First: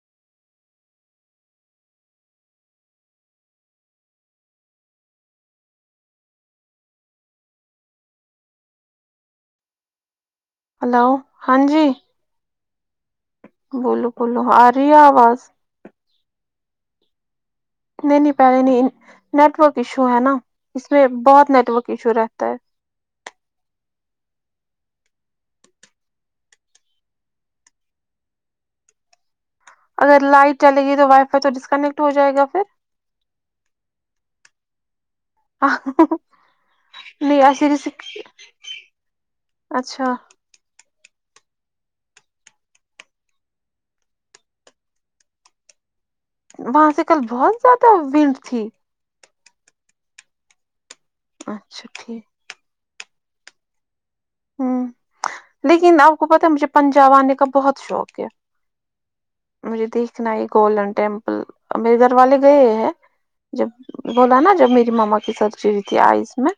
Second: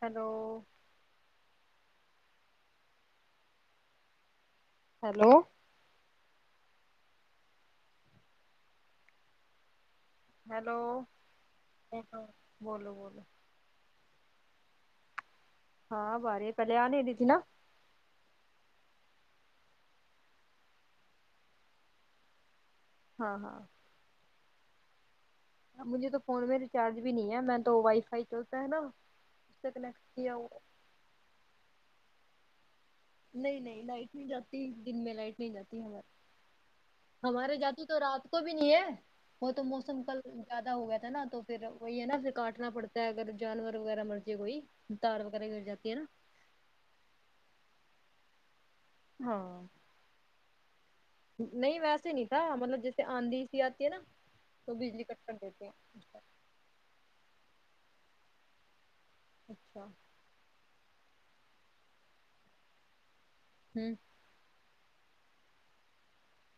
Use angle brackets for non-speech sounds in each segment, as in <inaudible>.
hello hello hello hello ہاں بولو بولو بول بولو ارہی ہے آواز ہاں اب ا رہی ہے پہلے آ نہی رہی تھی نہ نہیں نہیں پہلے نہیں نیٹورک ایشو ہے نا اس میں بہت نیٹ ورک ایشو رہتا ہے ہاں ہاں مجھے تو فون میں ریچارج بھی نہیں ہے میں تو وائی فائی چلتا ہے نا سے کنیکٹ اگر کیا لائٹ ہوا چل گی تو وائی فائی تو ڈسکنیکٹ ہو جائے گا پھر نہیں نہیں لائٹ نہیں جاتی دن میں لائٹ نہیں جاتی ہمار نہیں ہمارے ایسے جاتی جیسے تو رات کو بھی نہیں ہے وہ تو موسم اچھا کل زیادہ ہو گیا تھا نا تو پھر وہی ہے نا پھر کاٹنا پڑتا ہے اگر جانور وغیرہ مرضی کوئی تار وغیرہ گر جات ہے نا وہاں سے کل بہت زیادہ ونڈ تھی ہاں نہیں اچھا ویسے ٹھیک نہیں تھا مطلب جس آندی سی آتی ہے نا تو ہوں بجلی کٹ کر دیتی ہیں لیکن آپ کو پتہ ہے مجھے پنجاب آنے کا بہت شوق ہے مجھے اچھا دیکھ اکھنا ہی گولڈن ٹیمپل امیر گھر والے گئے ہے جب ہوں بولا نا جب میری ماما کی سرجری تھی آئی اس میں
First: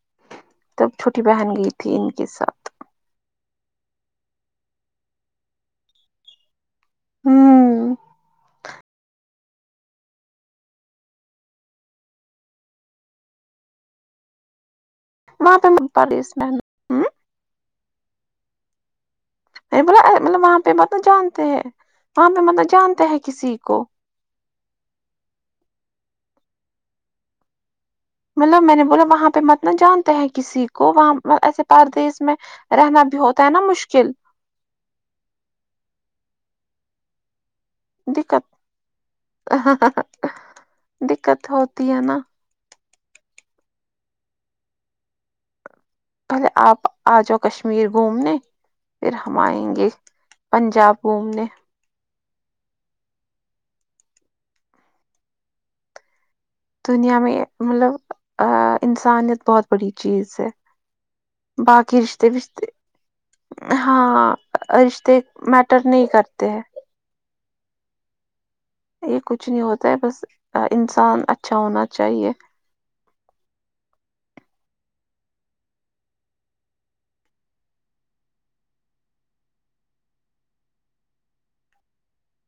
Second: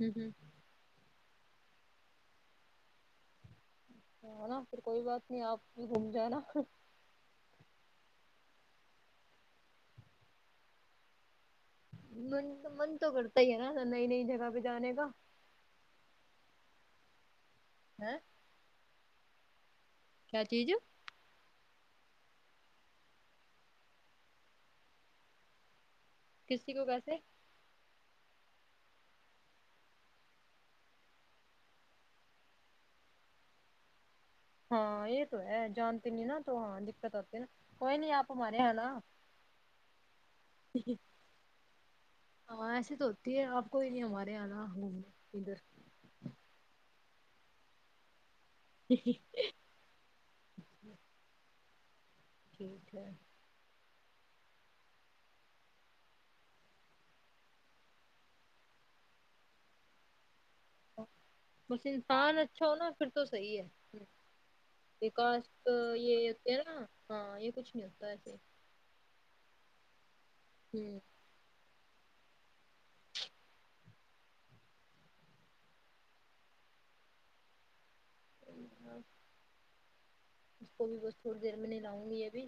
ہوں ہوں تب چھوٹی بہن گئی تھی ان کے ساتھ نا پھر کوئی بات نہیں آپ بھی گھوم جائ نا ہوں من تو من تو کرتا ہی ہے نا نئی نئی جگہ پہ جانے کا وہاں پہ مت ڈالئے اس م ہاں نہیں بولا مطلب کیا وہاں چیز پہ مطلب جانتے ہیں وہاں پہ مطلب جانتے ہیں کسی کو کسی کو کیسے مطلب میں نے بولا وہاں پہ متل جانتے ہیں کسی کو وہاں ایسے پردیس میں رہنا بھی ہوتا ہے نا مشکل ہاں یہ تو ہے جانتے نہیں نا تو ہاں دقت آتی نا کوئی نہیں آپ ہمارے ہے نا دقت دقت ہوتی ہے نا ہماسے تو ہوتی ہے آپ کوئی نہیں ہمارے یہاں نا گھومنے ادھر پہلے آپ آ جاؤ کشمیر گھومنے پھر ہم آئیں گے پنجاب گھوم نے ٹھیک ہے دنیا میں مطلب ا انسانیت بہت بڑی چیز ہے ہاں بس باقی رشتے انسان اچھا وشتے ہونا پھر تو صحیح ہے ہاں رشتے وکاس میٹر نہیں یہ کرتے ہیں کہا ہاں یہ کچھ ملتا ہے ایسے یہ کچھ نہیں ہوتا ہے بس ا ہوں انسان اچھا ہونا چاہیے جی ہاں اس کو بھی بس تھوڑی دیر میں نہیں لاؤں گی یہبھی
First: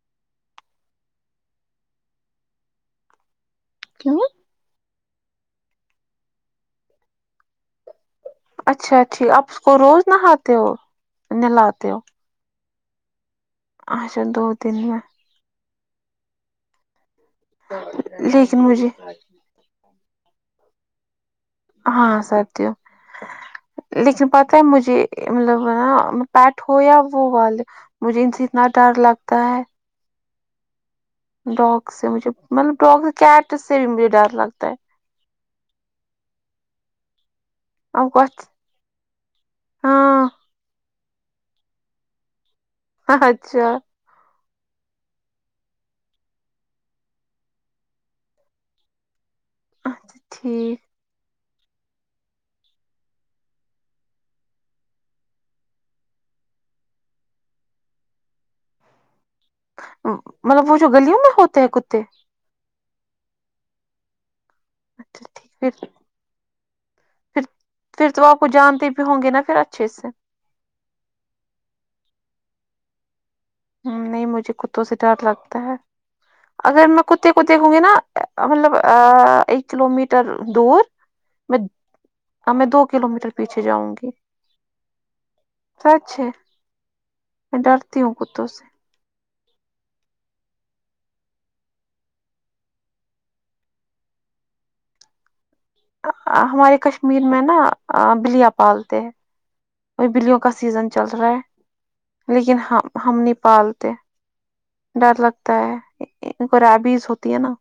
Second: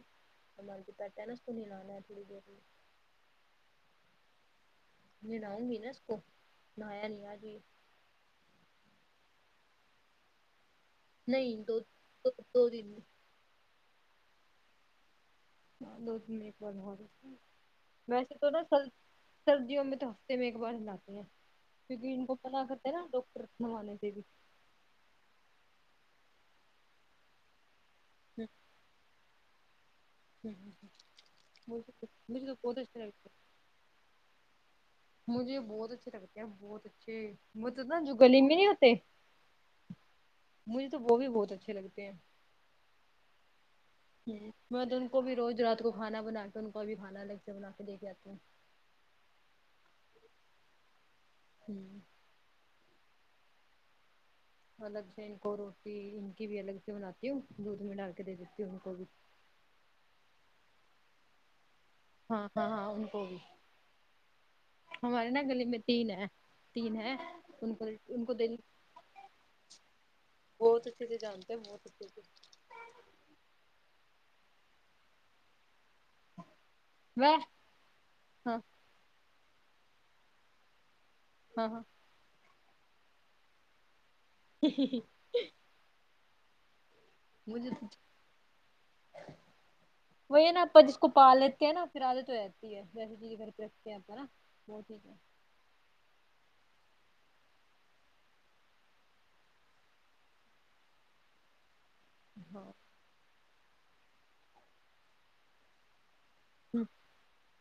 سال کے پتا ہے نا اس کو کنہیں لانا ہے تھوڑی دیر میں کیوں نہلاونگی نا اس کو نایا نہیں آج اچھا اچھا آپ اس کو روز نہہ خاتے ہو نہیں دو نہلاتے ہو دو دو دن اچھا دو دن میں <unintelligible> ویسے تو لیکن نا سر مجھے سردیوں میں تو ہفتے میں ایک بار ہلاتی ہیں کیونکہ ہاں ان کو پتہ سردیوں کرتے ہے نا ڈاکٹرنوانے سے بھی لیکن پتہ مجھے مطلب پاٹ ہو یا وہ والے مجھے ان سے اتنا ڈر لگتا ہے ہوں ہوں ہوں ڈاگ سے تو مجھے تو مطلب بہت ڈاگ اچھے سے لگتے ہیں کیٹ سے بھی مجھے ڈر لگتا ہے مجھے بہت اچھے لگتے ہیں بہت اچھے وہ تو نا آپ جو کو گلی اچھ- میں نہیں ہوتے ہاں مجھے تو وہ بھی بہت اچھے لگتے ہیں ہا اچھا میں تو ان کو بھی روز رات کو کھانا بنا کے ان کو بھی کھانا الگ سے بنا کے دے کے آتی ہوں اچھا ٹھیک ہوں الگ سے ان کو روٹی ان کی بھی الگ سے بناتی ہوں دودھ میں ڈال کے دے دیتی ہوں ان کو بھی مطلب وہ جو گلیوں میں ہوتے ہیں کتے ہاں ہاں ہاں ان کو بھی اچھا ہمارے نا ٹھیک گلی پھر میں تین ہے تین ہیں پھر ان کو پھر ان تو کو آپ جانتے بھی ہوں گے نا پھر اچھے سے بہت اچے سے جانتے ہیں بہت اچھے سے نہیں مجھے کتوں سے ڈر لگتا ہے اگر میں کتے کتے ہووں گئے نا ہاں مطلب ا ایک کلو میٹر ایدور ہاں ہاں میں دو کلو میٹر پیچھے جاؤں گی سچھ ہے میں مجھے تو ڈرتی ہوں کتوں سے وہی ہے نا آپ جس کو پال لیتے ہیں نا پھر عادت ہو رہتی ہے جیسی چیز گھر کے رکھتے ہیں آپ نا وہ ٹھیک ہے ہمارے کشمیر میں نا بلیا پالتے ہیں وہ بلیوں کا سیزن چل رہا ہے لیکن ہاں ہم نہیں پالتے ڈر لگتا ہے خرابیز ہوتی ہے نا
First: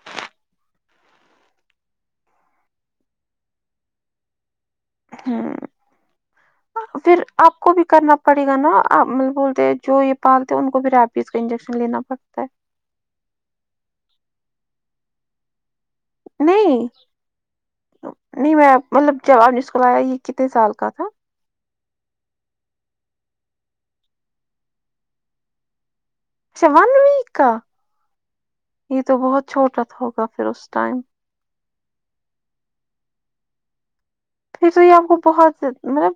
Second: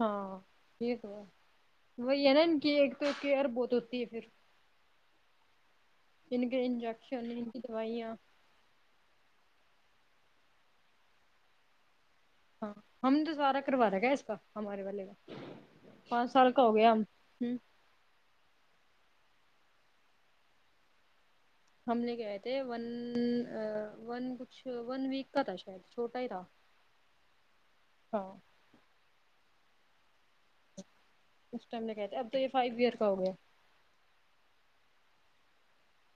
ہاں یک ہے وہی ہے نا کی ایک تو کیئر بہت ہوتی ہے پھر ان کے ہمم پھر انجیکشن ان آپ کی کو بھی دوائیاں کرنا پڑتا ا نا مطلب بولتے ہیں جو یہ پالتے ہیں ان کو بھی ریپیز کا انجیکشن لینا پڑتا ہے ہاں ہم دوبارہ کروا رہے گ اس کا ہمارے والے کا پانچ سال کا ہو نہیں گیا ہم ہوں نہیں میں مطلب جب آپ نے اسکول آیا یہ کتنے سال کا تھا ہم نے کہئے تھے ون ون کچھ ون ویک کا تھا شاید چھوٹا ہی تھا اچھا ون ویک کا ہاں یہ تو بہت چھوٹا ہوگا پھر اس ٹائم اس ٹائم میں کہتے اب تو یہ فائیو ایئر کا ہو گیا پھیر تو آپ کو بہت مطلب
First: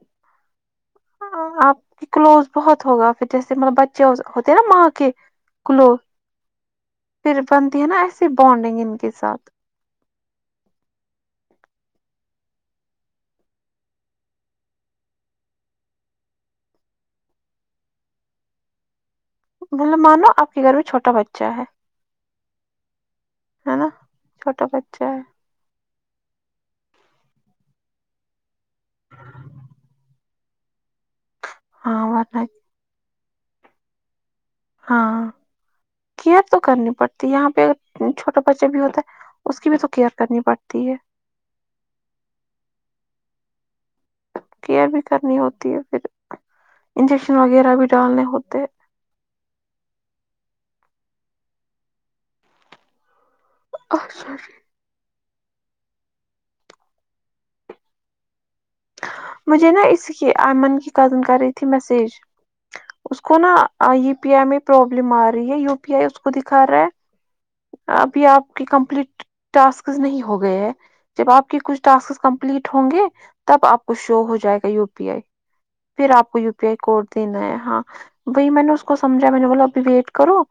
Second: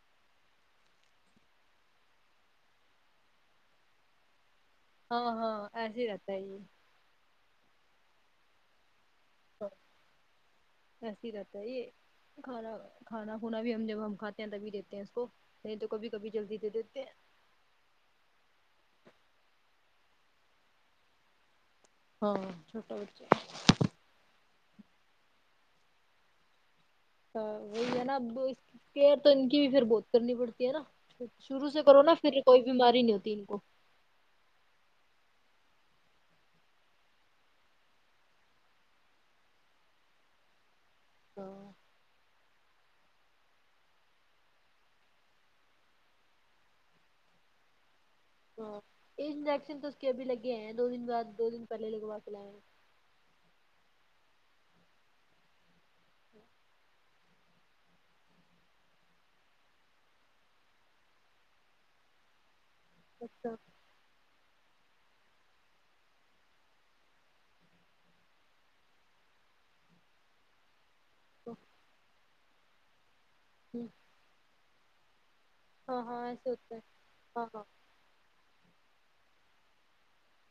آپ کی کلوز بہت ہوگا پھر جیسے مطلب بچے ہوتے ہیں نا ماں کے ہاں ہاں ایسے کلوز ہی رہتا ہے یہ پھر بنتی ہے نا ایسسی بانڈنگ ان کے ساتھ ایسی رہتا ہے یہ کھانا کھانا کھوا بھی ہم جب ہم کھاتے ہیں تبھی دیتے ہیں اس کو نہیں تو کبھی کبھی جلدی دے دیتے ہیں مطلب مانو آپ کے گھر میں چھوٹا بچہ ہے ہاں چھوٹا بچہ ہے نا چھوٹا بچہ ہے وہی ہے نا اب اس کے تو ان کی بھی پھر بہت کرنی پڑتی ہے نا شروع سے کرو ہاں نا پھر ورنہ کوئی بیماری نہیں ہوتی ان کو ہاں کیئر تو کرنی پڑتی یہاں پہ چھوٹے بچے بھی ہوتا ہے اس کی بھی تو کیئر کرنی پڑتی ہے تو کیئر بھی کرنی ہوتی ہے پھر انجیکشن وغیرہ بھی ڈالنے ہوتے ا انویکسن تو اس کے ابھی لگےئے ہیں دو دن بعد دو دن پہلے لگوا کے ہیں اچھا مجھے نا اس کی ایمن کی کزن کر رہی تھی میسج اس کو اچھا نا اچھا یو پی آئی میں پروابلم آ رہی ہے یو پی آئی اس کو دکھا رہا ہے ابھی آپ کے کمپلیٹ ٹاسک نہیں ہو گئے ہیں جب آپ کے کچھ ٹاسک کمپلیٹ ہوں گے تب آپ ہوں کو شو ہو جائے گا یو پی آئی ہاں پھر ہاں آپ کو ایسے یو پی ہوتا آئی ہے کوڈ دینا ہے ہاں وہی میں نے اس کو سمجا میں نے بو ابھی ویٹ کرو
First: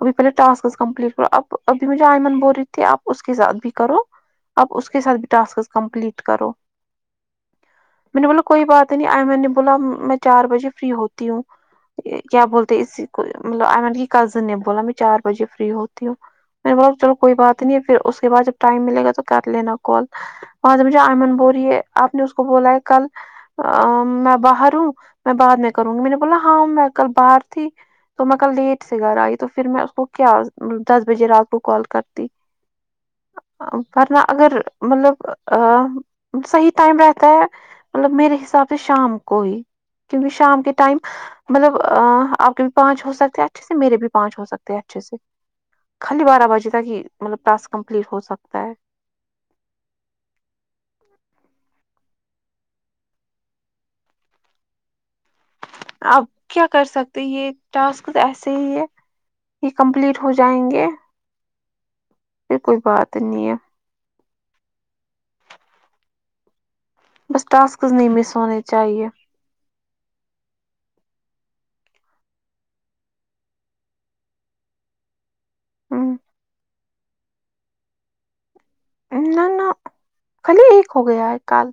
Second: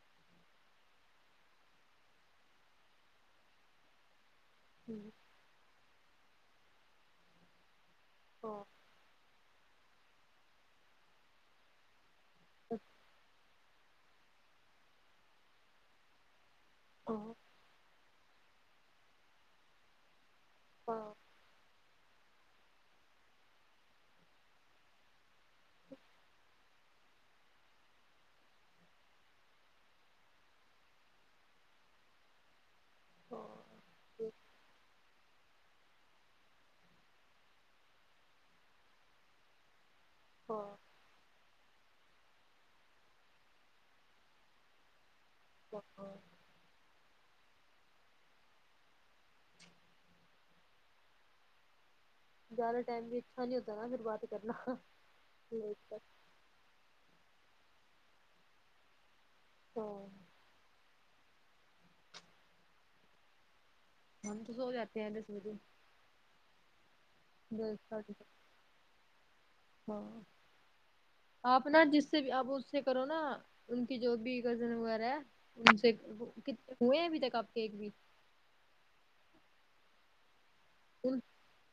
ابھی پہلےٹاسکس کمپلیٹ کرو اب ابھی مجھے آئمن بول رہی تھی آپ اس کے ساتھ بھی کرو اب اس کے ہوں ساتھ بھی ٹیکس بھی کمپلیٹ کرو میں نے بولا ہاں کوئی بات نہیں میں نے بولا میں چار بجے فری ہوتی ہوں کیا اچھا بولتے اسی کو مطلب آئی م کی کزن نے بولا میں چار بجے فری ہوتی ہوں میں ب چلو ہاں کوئی بات نہیں ہے پھر اس کے بعد جب ٹائم ملے گا تو کر لینا کال وہاں سے مھا ہاں آئمن بول رہی ہے آپ نے اس کو بولا ہے کل میں باہر ہوں میں بعد میں کروں گی میں نے بولا ہاں میں کل باہر تھی تو میں کل لیٹ سے گھر آئی تو پھر میں اس کو کیا دس بجے رات کو کال کرتی پھرنہ اگر مطلب ا صحیح ٹائم رہتا ہے مطلب میرے حساب سے شام کو ہی کیونکہ شام ہاں کے ٹائم مطلب آپ کے بھی پانچ ہو سکتے ہیں اچھے سے میرے بھی پانچ ہو سکتے ہیں اچھے سے ہاں خالی بارہ بجے تک ہی مطلب ٹاسک کمپلیٹ ہو سکتا ہے زیاد ٹائم بھی اچھا نہیں ہوتا نا پھر بات کرنا ت آپ کیا کر سکتے یہ ٹاسک تو ایسے ہی ہے یہ ہاں کمپلیٹ ہو جائیں گے پھر کوئی بات نہیں ہے ہم تو سو جاتے ہیں دس وج بس ٹاسکز نہیں ساڑھے دس مس ہونے چاہیے ہاں آپ نا جس سے بھی آپ اس سے کرو نا ان کی جو بھی کزن وغیرہ ہے ان سے ہوئے ہیں ابھی تک ایک بھی نہ نہ خالی ایک ہو ان گیا ہے کال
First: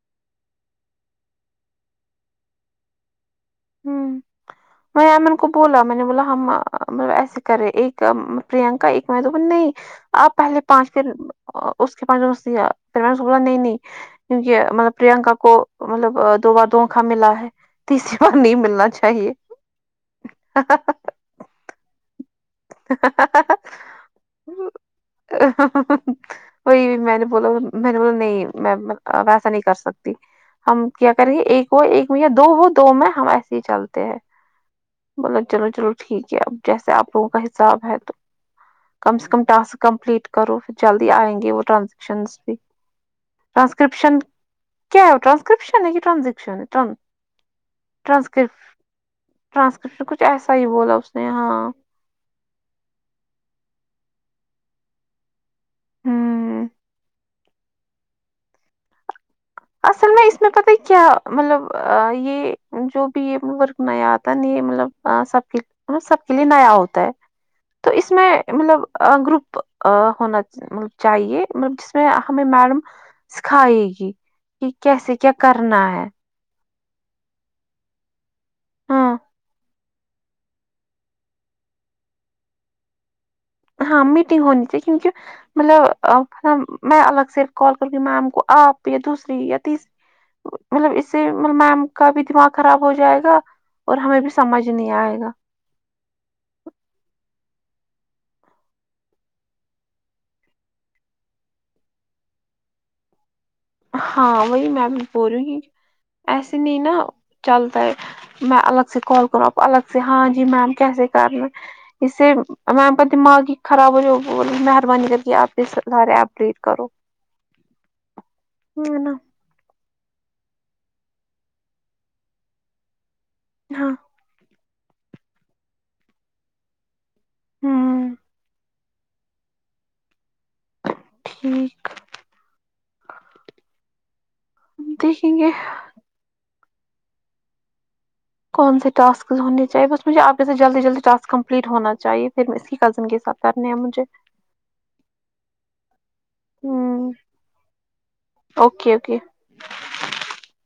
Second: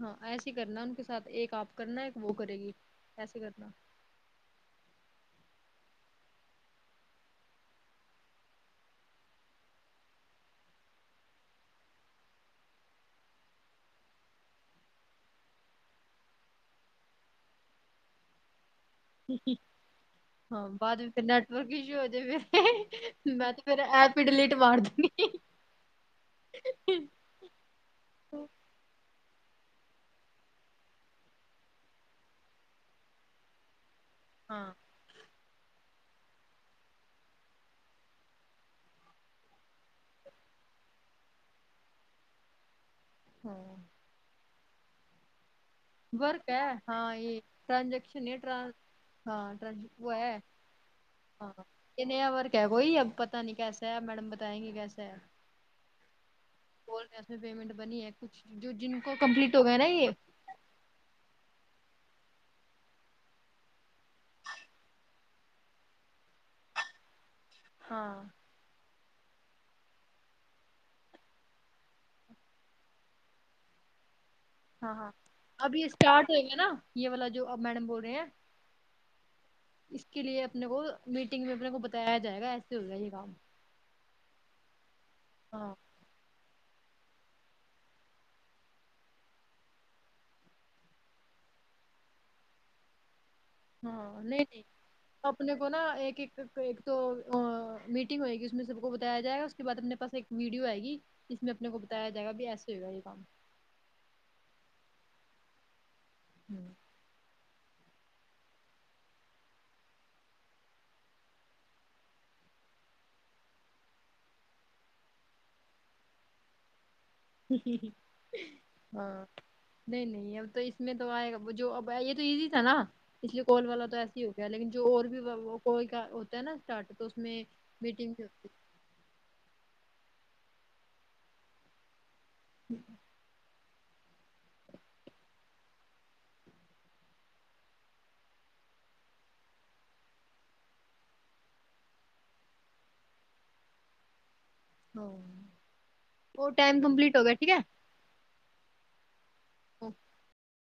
ہاں ایسے ہی کرنا ان کے ساتھ ایک آپ کرنا ایک وہ کرے گی ایسے کرنا میں امن کو بولا میں نے بولا ہم مطلب ایسے کرے ایک پررینکا ایک میں تو نہیں آپ پہلے پانچ پھر اس کے پچ پھر میں نے بولا نہیں نہیں کیونکہ مطلب پررینکا کو مطلب دو بار دھونکھا ملا ہے تیسری بار نہیں ملنا چاہ ہاں بعد میں پھر نیٹورک ایشو ہو جائے پھر میں تو پھر ایپ ہی ڈلیٹ مار دی بولو میں نے بولا نہیں میں ویسا نہیں کر سکتی ہم کیا کریں گے ایک ہو ایک میں یا دو ہو دو میں ہم ایسے ہی چلتے ہیں ہاں بول چلو چلو ٹھیک ہے اب جیسے آپ لوگوں کا حساب ہے تو کم سے کم ٹاسک کمپلیٹ کرو پھر جلدی آئیں گے وہ ٹرانزیکشنس بھی ہاں ٹرانسکرپشن کیا ہوتا ہے شن ہے ورک ٹانزکشن ہے ہاں یہ ٹرانزیکشن ہے ٹانسکپ ٹران ہاں ٹرانز ٹرانسکرپشن وہ کچھ ہے ایسا ہی بولا اس نے ہاں یہ نیا ورک ہے کوئی اب پتا نہیں کیسا ہے میڈم بتائیں گے کیسا ہے ہمم بول اس میں پیمنٹ بنی ہے کچھ جو جن کو کمپلیٹ ہو گئے نا یہ اصل نہیں میں پتہ کیا مطلب یہ جو بھی یہ ورک نیا آتا نا یہ مطلب سب ہاں سب کے لیے نیا ہوتا ہے تو اس ہاں میں مطلب گروپ ہونا ملب چاہیے جس میں ہمیں میڈم سکھائے گی کہ ہاں ہاں کیسے کیا اب کرنا یہ ہے اسٹارٹ ہو گا نا یہ والا جو اب میڈم بول رہے ہیں ہاں اس کے لیے اپنے کو میٹنگ میں اپنے کو بتایا جائے گا ایسے ہوگا یہ کام ہاں میٹنگ ہونی چاہیے کیونکہ ہاں مطلب میں الگ سے کال کرتی میم کو آپ یا دوسری یا تیسری مطلب اس سے ملب میم کا بھی دماغ خراب ہو جائے گا اور ہمیں ہاں بھی نہیں نہیں سمجھ آئے گا اپنے کو نہ ایک ایک ایک تو میٹنگ ہوئے گی اس میں سب کو بتایا جائے گا اس کے بعد اپنے پاس ایک ویڈیو آئے گی اس میں اپنے کو بتایا جائے گا بھی ایسے ہو گا یہ کام ہاں وہی میں بھی بول رہی ہوں کی ایسے نہیں نا چلتا ہے میں الگ سے کال کروں آپ الگ سے ہاں جی میم کیسے کر رہے اس سے میم کا دماغ ہی خراب ہو جائے مہربانی کر کے آپ سارے اپ ڈیٹ کرو ہے نا ہاں نہیں نہیں اب تو اس میں تو آئے گا جو ا یہ تو ایزی تھا نا اس لیے کال والا ہاں تو ایسا ہو گا لیکن جو اور بھی کوئی کا ہوتا ہے نا اسٹارٹ تو اس میں میٹنگ ہوں ہوتی ہوں دیکھیں گے کون سے ٹسکس ہونے چاہے بس مجھے آپ مے سے جلدی جلدی ٹس کمپلیٹ ہونا چاہیے پھر اس کی کزن کے ساتھ کرنے ہیں مجھے اور ٹائم ہ کمپلیٹ ہو گیا ٹھیک ہے اوکے اوکے ہے